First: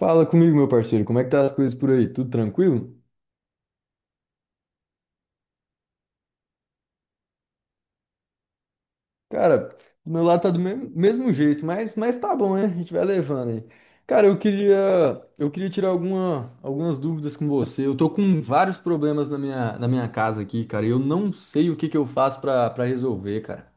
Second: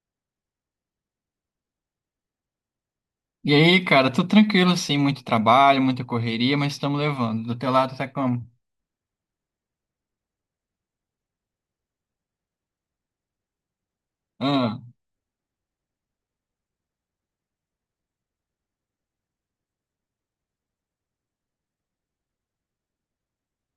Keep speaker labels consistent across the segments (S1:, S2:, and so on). S1: Fala comigo, meu parceiro, como é que tá as coisas por aí? Tudo tranquilo?
S2: E aí, cara, tudo tranquilo, assim? Muito trabalho, muita correria, mas estamos levando. Do teu lado tá como?
S1: Cara, do meu lado tá do mesmo, mesmo jeito, mas tá bom, né? A gente vai levando aí. Cara, eu queria,
S2: Ah,
S1: eu queria tirar algumas dúvidas com você. Eu tô com vários problemas na minha casa aqui, cara, e eu não sei o que que eu faço pra resolver, cara.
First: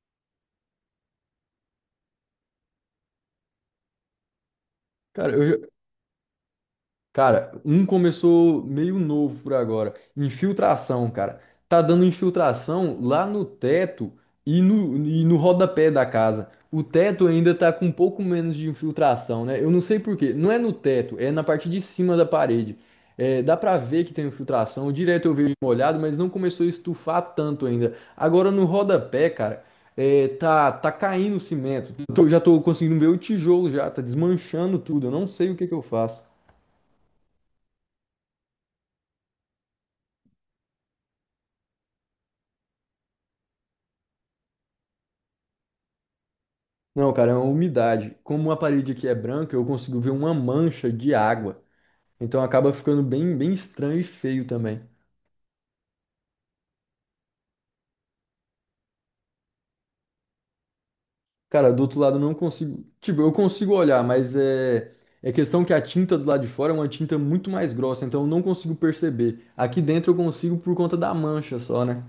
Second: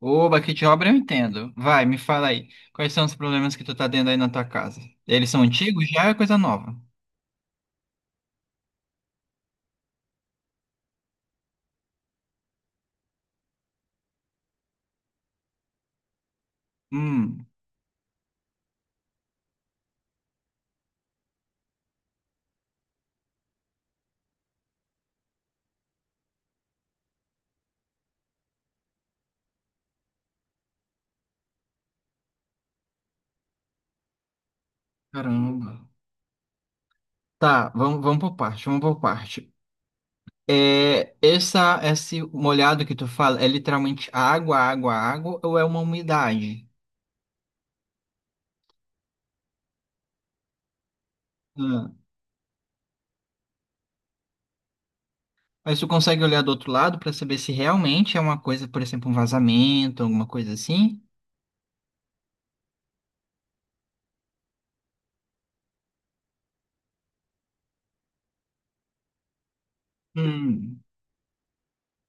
S2: oba, que de obra eu entendo. Vai, me fala aí, quais são os problemas que tu tá tendo aí na tua casa? Eles
S1: Cara, eu
S2: são
S1: já,
S2: antigos? Já é coisa nova.
S1: Cara, um começou meio novo por agora. Infiltração, cara. Tá dando infiltração lá no teto e no rodapé da casa. O teto
S2: Hum,
S1: ainda tá com um pouco menos de infiltração, né? Eu não sei por quê. Não é no teto, é na parte de cima da parede. É, dá pra ver que tem infiltração. Direto eu vejo molhado, mas não começou a estufar tanto ainda. Agora no rodapé, cara, é, tá caindo o cimento. Já tô conseguindo ver o tijolo já, tá desmanchando tudo. Eu não sei o que
S2: caramba.
S1: que eu faço.
S2: Tá, vamos por parte, vamos por parte. É, esse molhado que tu fala, é literalmente água, água, água, ou é uma umidade?
S1: Não, cara, é uma umidade. Como a parede aqui é branca, eu consigo ver uma mancha de água.
S2: Ah.
S1: Então acaba ficando bem estranho e feio também.
S2: Mas tu consegue olhar do outro lado para saber se realmente é uma coisa, por exemplo, um vazamento, alguma coisa assim?
S1: Cara, do outro lado eu não consigo. Tipo, eu consigo olhar, mas é. É questão que a tinta do lado de fora é uma tinta muito mais grossa, então eu não consigo perceber. Aqui dentro eu consigo por
S2: Hum.
S1: conta da mancha só, né?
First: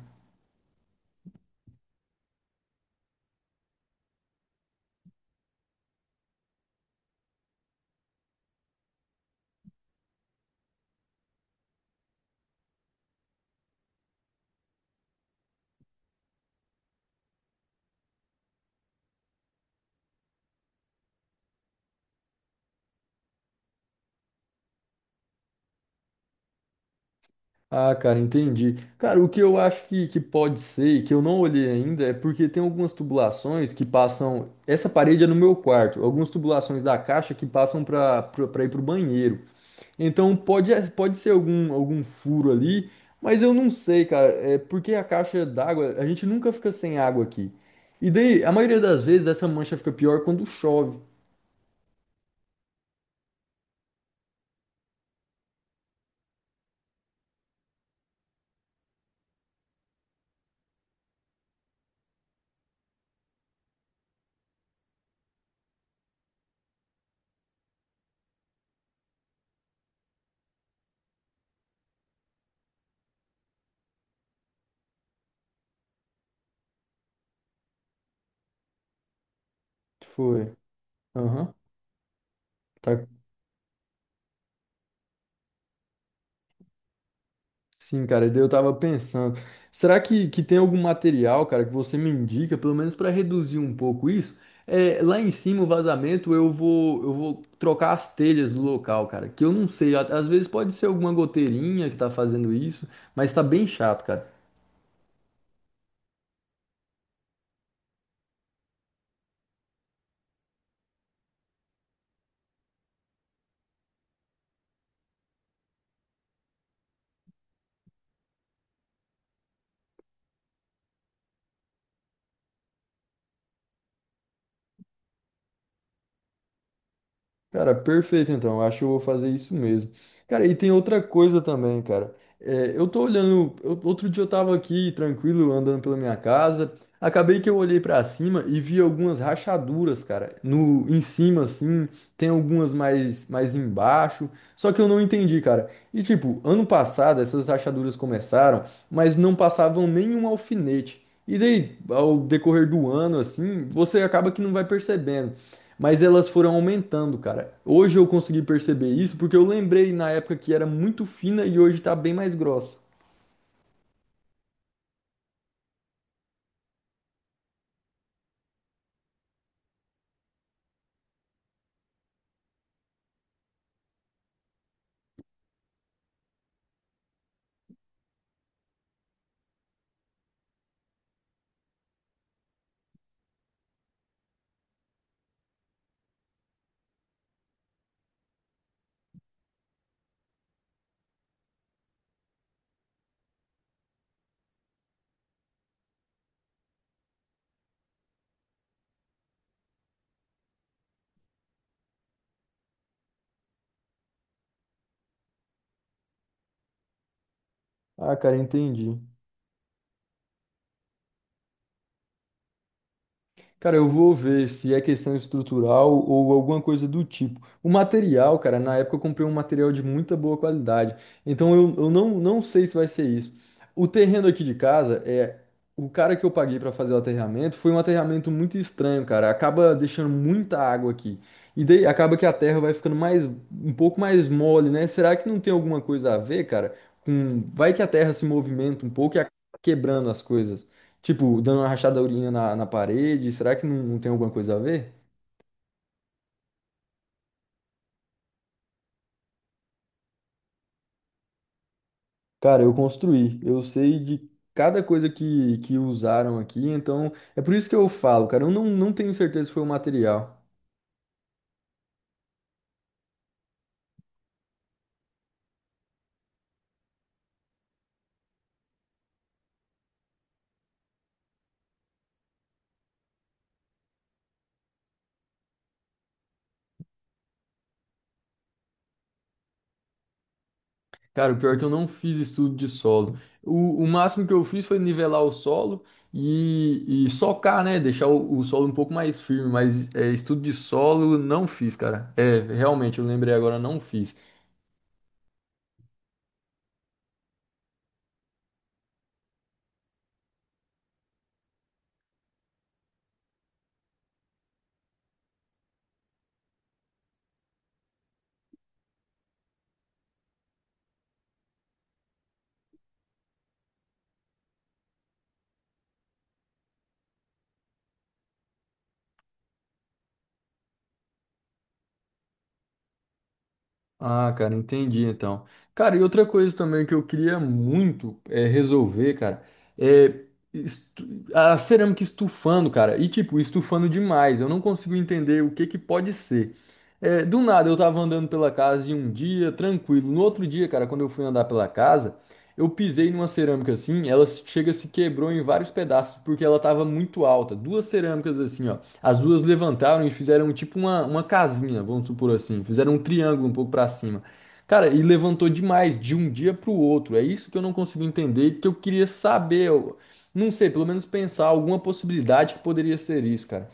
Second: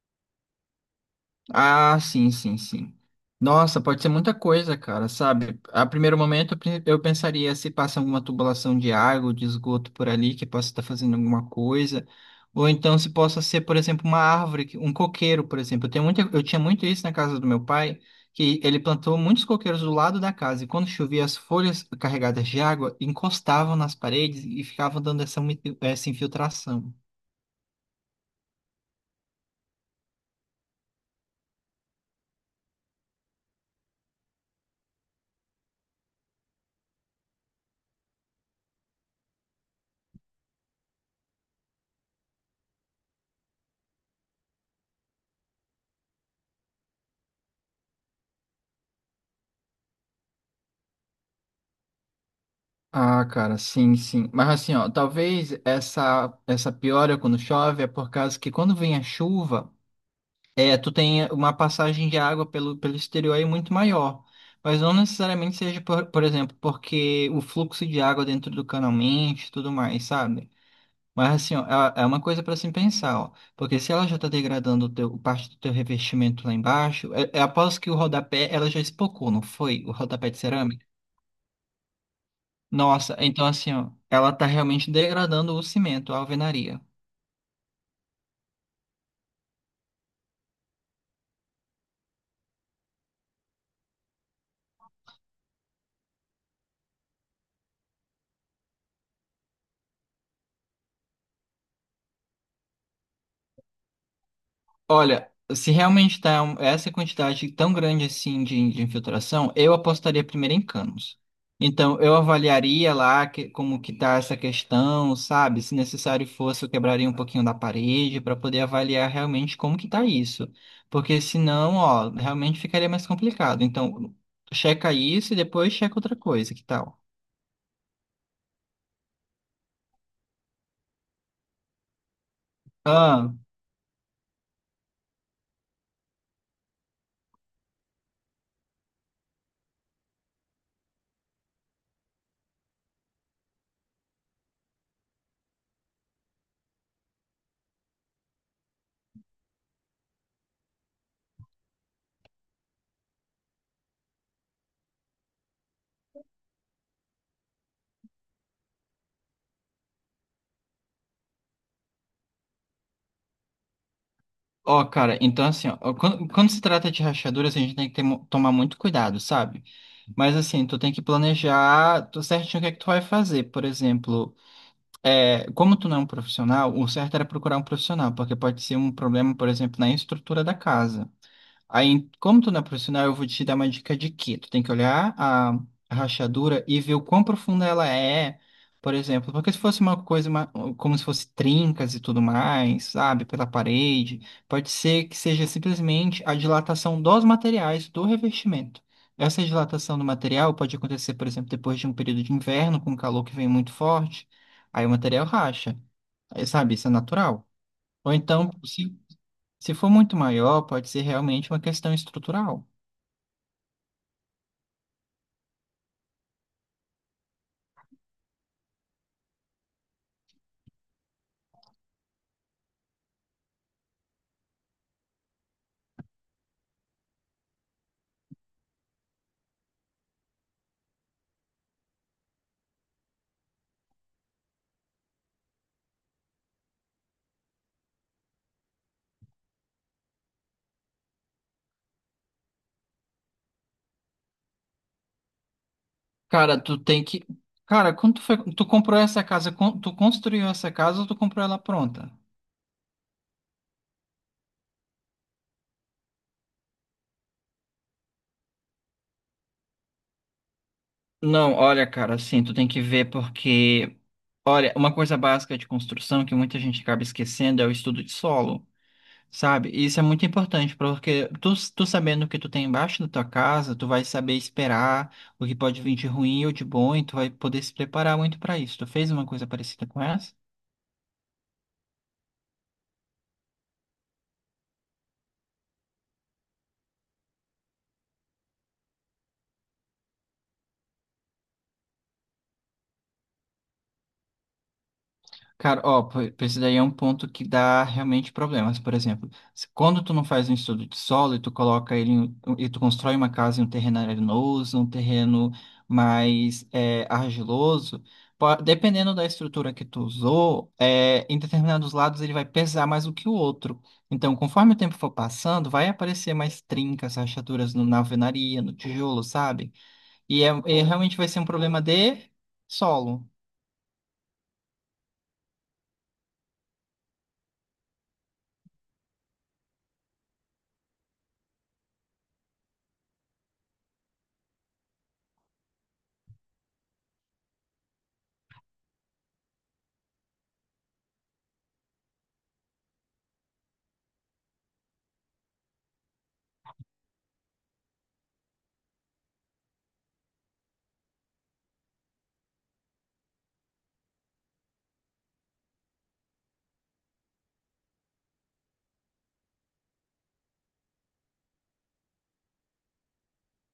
S2: Ah, sim, sim, sim. Nossa, pode ser muita coisa, cara, sabe? A primeiro momento eu pensaria se passa alguma tubulação de água ou de esgoto por ali, que possa estar fazendo alguma coisa. Ou então se possa ser, por exemplo, uma árvore, um coqueiro, por exemplo. Eu tenho muita, eu tinha muito isso na casa do meu pai, que ele plantou muitos coqueiros do lado da casa, e quando chovia, as folhas carregadas de água encostavam nas paredes e ficavam dando essa, essa infiltração.
S1: Ah, cara, entendi. Cara, o que eu acho que pode ser, e que eu não olhei ainda, é porque tem algumas tubulações que passam. Essa parede é no meu quarto, algumas tubulações da caixa que passam para ir pro banheiro. Então pode ser algum furo ali, mas eu não sei, cara. É porque a caixa d'água, a gente nunca fica sem água aqui. E daí, a maioria das vezes, essa mancha fica pior quando chove.
S2: Ah, cara, sim, sim. Mas assim, ó, talvez essa piora quando chove é por causa que quando vem a chuva, é, tu tem uma passagem de água pelo exterior aí muito maior. Mas não necessariamente seja, por exemplo, porque o fluxo de água dentro do canal mente e tudo mais, sabe? Mas assim, ó, é uma coisa para se pensar, ó. Porque se ela já tá degradando o teu, parte do teu revestimento lá embaixo, é após que o rodapé, ela já espocou, não foi? O rodapé de
S1: Foi.
S2: cerâmica.
S1: Aham. Tá.
S2: Nossa, então assim, ó, ela tá realmente degradando o cimento, a alvenaria.
S1: Sim, cara, e daí eu tava pensando, será que tem algum material, cara, que você me indica, pelo menos para reduzir um pouco isso? É, lá em cima, o vazamento, eu vou trocar as telhas do local, cara, que eu não sei, às vezes pode ser alguma goteirinha que tá fazendo isso, mas tá bem chato, cara.
S2: Olha, se realmente essa quantidade tão grande assim de infiltração, eu apostaria primeiro em canos. Então, eu avaliaria como que tá essa questão, sabe? Se necessário fosse, eu quebraria um pouquinho da parede para poder avaliar realmente como que tá isso. Porque senão, ó, realmente ficaria mais complicado. Então, checa isso e depois checa outra coisa, que tal?
S1: Cara, perfeito então. Eu acho que eu vou fazer isso mesmo. Cara, e tem outra coisa também, cara. É, eu tô
S2: Ah.
S1: olhando. Outro dia eu tava aqui tranquilo, andando pela minha casa. Acabei que eu olhei pra cima e vi algumas rachaduras, cara. No, em cima, assim, tem algumas mais embaixo. Só que eu não entendi, cara. E tipo, ano passado essas rachaduras começaram, mas não passavam nenhum alfinete. E daí, ao decorrer do ano, assim, você acaba que não vai percebendo. Mas elas foram aumentando, cara. Hoje eu consegui perceber isso porque eu lembrei na época que era muito fina e hoje tá bem mais grossa.
S2: Ó, cara, então assim, ó, quando se trata de rachaduras, a gente tem que tomar muito cuidado, sabe? Mas assim, tu tem que planejar tu certinho o que é que tu vai fazer. Por exemplo, é, como tu não é um profissional, o certo era procurar um profissional, porque pode ser um problema, por exemplo, na estrutura da casa. Aí, como tu não é profissional, eu vou te dar uma dica de que tu tem que olhar a rachadura e ver o quão profunda ela é, por exemplo, porque se fosse como se fosse trincas e tudo mais, sabe, pela parede, pode ser que seja simplesmente a dilatação dos materiais do revestimento. Essa dilatação do material pode acontecer, por exemplo, depois de um período de inverno com calor que vem muito forte, aí o material racha, aí, sabe, isso é natural. Ou
S1: Ah, cara,
S2: então,
S1: entendi.
S2: se for muito maior, pode ser realmente uma questão estrutural.
S1: Cara, eu vou ver se é questão estrutural ou alguma coisa do tipo. O material, cara, na época eu comprei um material de muita boa qualidade. Então eu não sei se vai ser isso. O terreno aqui de casa é. O cara que eu paguei pra fazer o aterramento foi um aterramento muito estranho, cara. Acaba deixando muita água aqui. E daí acaba que a terra vai ficando mais, um pouco mais mole, né? Será que não tem alguma coisa a ver, cara? Com... Vai que a terra se movimenta um pouco e acaba quebrando as coisas. Tipo, dando uma rachadourinha na parede, será que não tem alguma coisa a ver?
S2: Cara, tu tem que. Cara, quando tu comprou essa casa, tu construiu essa casa ou tu comprou ela pronta?
S1: Cara, eu construí, eu sei de cada coisa que usaram aqui, então é por isso que eu falo, cara, eu não tenho certeza se foi o material.
S2: Não, olha, cara, assim, tu tem que ver porque, olha, uma coisa básica de construção que muita gente acaba esquecendo é o estudo de solo, sabe? E isso é muito importante, porque tu, tu sabendo o que tu tem embaixo da tua casa, tu vai saber esperar o que pode vir de ruim ou de bom, e tu vai poder se preparar muito pra isso. Tu fez uma coisa parecida com essa?
S1: Cara, o pior é que eu não fiz estudo de solo. O máximo que eu fiz foi nivelar o solo e socar, né? Deixar o solo um pouco mais firme, mas é, estudo de solo não fiz, cara. É, realmente, eu lembrei agora, não fiz.
S2: Cara, ó, pô, esse daí é um ponto que dá realmente problemas. Por exemplo, quando tu não faz um estudo de solo e tu coloca ele em- um, e tu constrói uma casa em um terreno arenoso, um terreno mais é, argiloso, dependendo da estrutura que tu usou, é, em determinados lados ele vai pesar mais do que o outro. Então, conforme o tempo for passando, vai aparecer mais trincas, rachaduras na alvenaria, no tijolo, sabe? E, é, e realmente vai ser um problema de solo.
S1: Ah, cara, entendi então. Cara, e outra coisa também que eu queria muito é resolver, cara, é a cerâmica estufando, cara, e tipo, estufando demais. Eu não consigo entender o que que pode ser. É, do nada eu tava andando pela casa em um dia, tranquilo. No outro dia, cara, quando eu fui andar pela casa, eu pisei numa cerâmica assim, ela se- chega se quebrou em vários pedaços porque ela tava muito alta. Duas cerâmicas assim, ó. As duas levantaram e fizeram tipo uma casinha, vamos supor assim. Fizeram um triângulo um pouco pra cima. Cara, e levantou demais de um dia pro outro. É isso que eu não consigo entender, e que eu queria saber. Eu não sei, pelo menos pensar alguma possibilidade que poderia ser isso, cara.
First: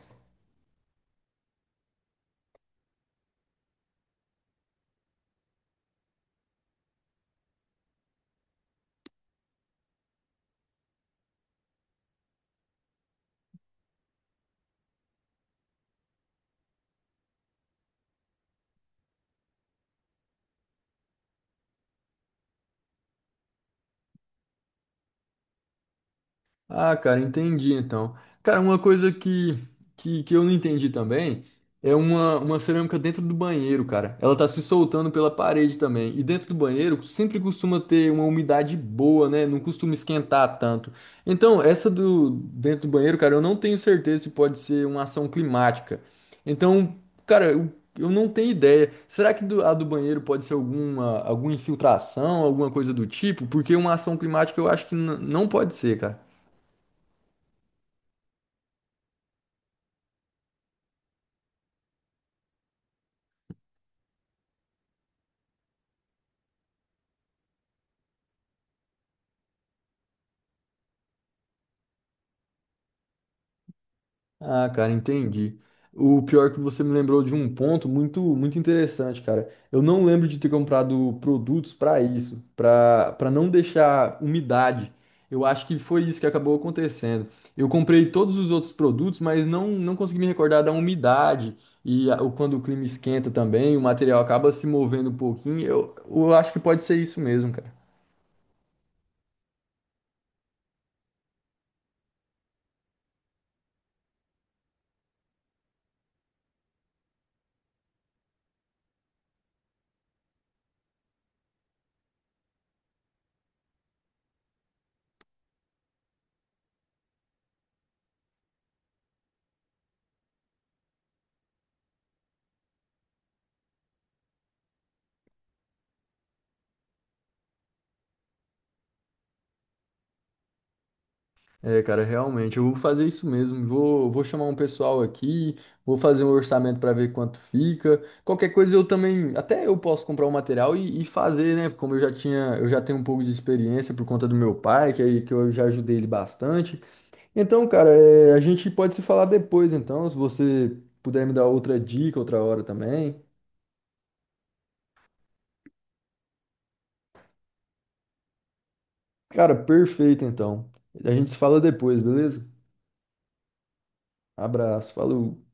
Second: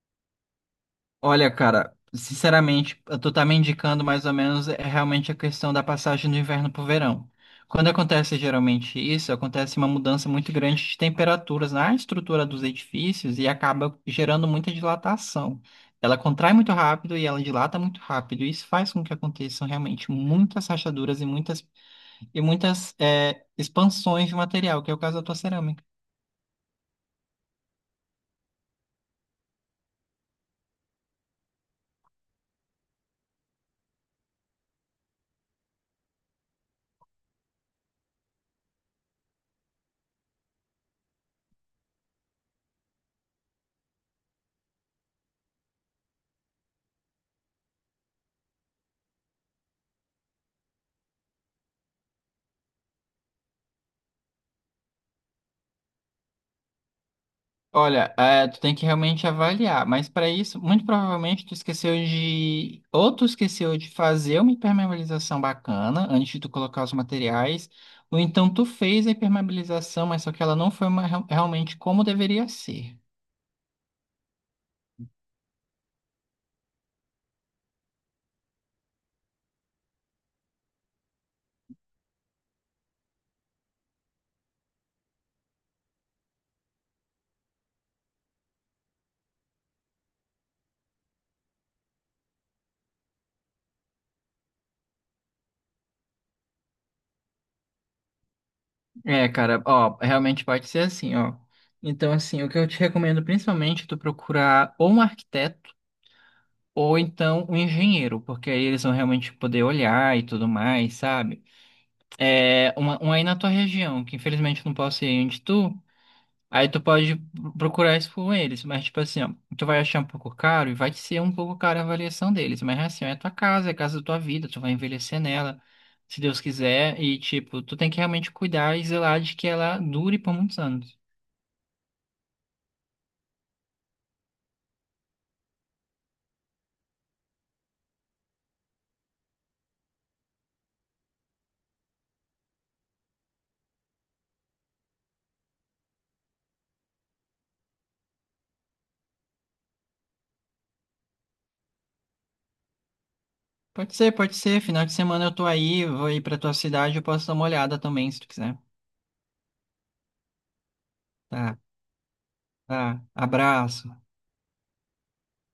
S2: Olha, cara, sinceramente, eu tô tá me indicando mais ou menos é realmente a questão da passagem do inverno pro verão. Quando acontece geralmente isso, acontece uma mudança muito grande de temperaturas na estrutura dos edifícios e acaba gerando muita dilatação. Ela contrai muito rápido e ela dilata muito rápido, e isso faz com que aconteçam realmente muitas rachaduras e e muitas é, expansões de material, que é o caso da tua cerâmica.
S1: Ah, cara, entendi então. Cara, uma coisa que eu não entendi também é uma cerâmica dentro do banheiro, cara. Ela tá se soltando pela parede também. E dentro do banheiro sempre costuma ter uma umidade boa, né? Não costuma esquentar tanto. Então, essa do dentro do banheiro, cara, eu não tenho certeza se pode ser uma ação climática. Então, cara, eu não tenho ideia. Será que a do banheiro pode ser alguma, alguma infiltração, alguma coisa do tipo? Porque uma ação climática eu acho que não pode ser, cara.
S2: Olha, é, tu tem que realmente avaliar, mas para isso, muito provavelmente tu esqueceu de fazer uma impermeabilização bacana antes de tu colocar os materiais, ou então tu fez a impermeabilização, mas só que ela não foi uma- real- realmente como deveria ser.
S1: Ah, cara, entendi. O pior é que você me lembrou de um ponto muito muito interessante, cara. Eu não lembro de ter comprado produtos para isso, para não deixar umidade. Eu acho que foi isso que acabou acontecendo. Eu comprei todos os outros produtos, mas não consegui me recordar da umidade e quando o clima esquenta também, o material acaba se movendo um pouquinho. Eu acho que pode ser isso mesmo, cara.
S2: É, cara, ó, realmente pode ser assim, ó. Então, assim, o que eu te recomendo principalmente é tu procurar ou um arquiteto ou então um engenheiro, porque aí eles vão realmente poder olhar e tudo mais, sabe? É, um aí na tua região, que infelizmente eu não posso ir onde tu, aí tu pode procurar isso com eles, mas tipo assim, ó, tu vai achar um pouco caro e vai ser um pouco caro a avaliação deles, mas assim, ó, é tua casa, é a casa da tua vida, tu vai envelhecer nela, se Deus quiser, e tipo, tu tem que realmente cuidar e zelar de que ela dure por muitos anos.
S1: É, cara, realmente, eu vou fazer isso mesmo. Vou chamar um pessoal aqui, vou fazer um orçamento para ver quanto fica. Qualquer coisa eu também, até eu posso comprar o material e fazer, né? Como eu já tinha, eu já tenho um pouco de experiência por conta do meu pai, que eu já ajudei ele bastante. Então, cara, é, a gente pode se falar depois, então, se você puder me dar outra dica outra hora também.
S2: Pode ser, final de semana eu tô aí, vou ir pra tua cidade, eu posso dar uma olhada também, se tu quiser.
S1: Cara, perfeito, então. A gente se
S2: Tá,
S1: fala depois, beleza?
S2: tá, abraço.
S1: Abraço, falou.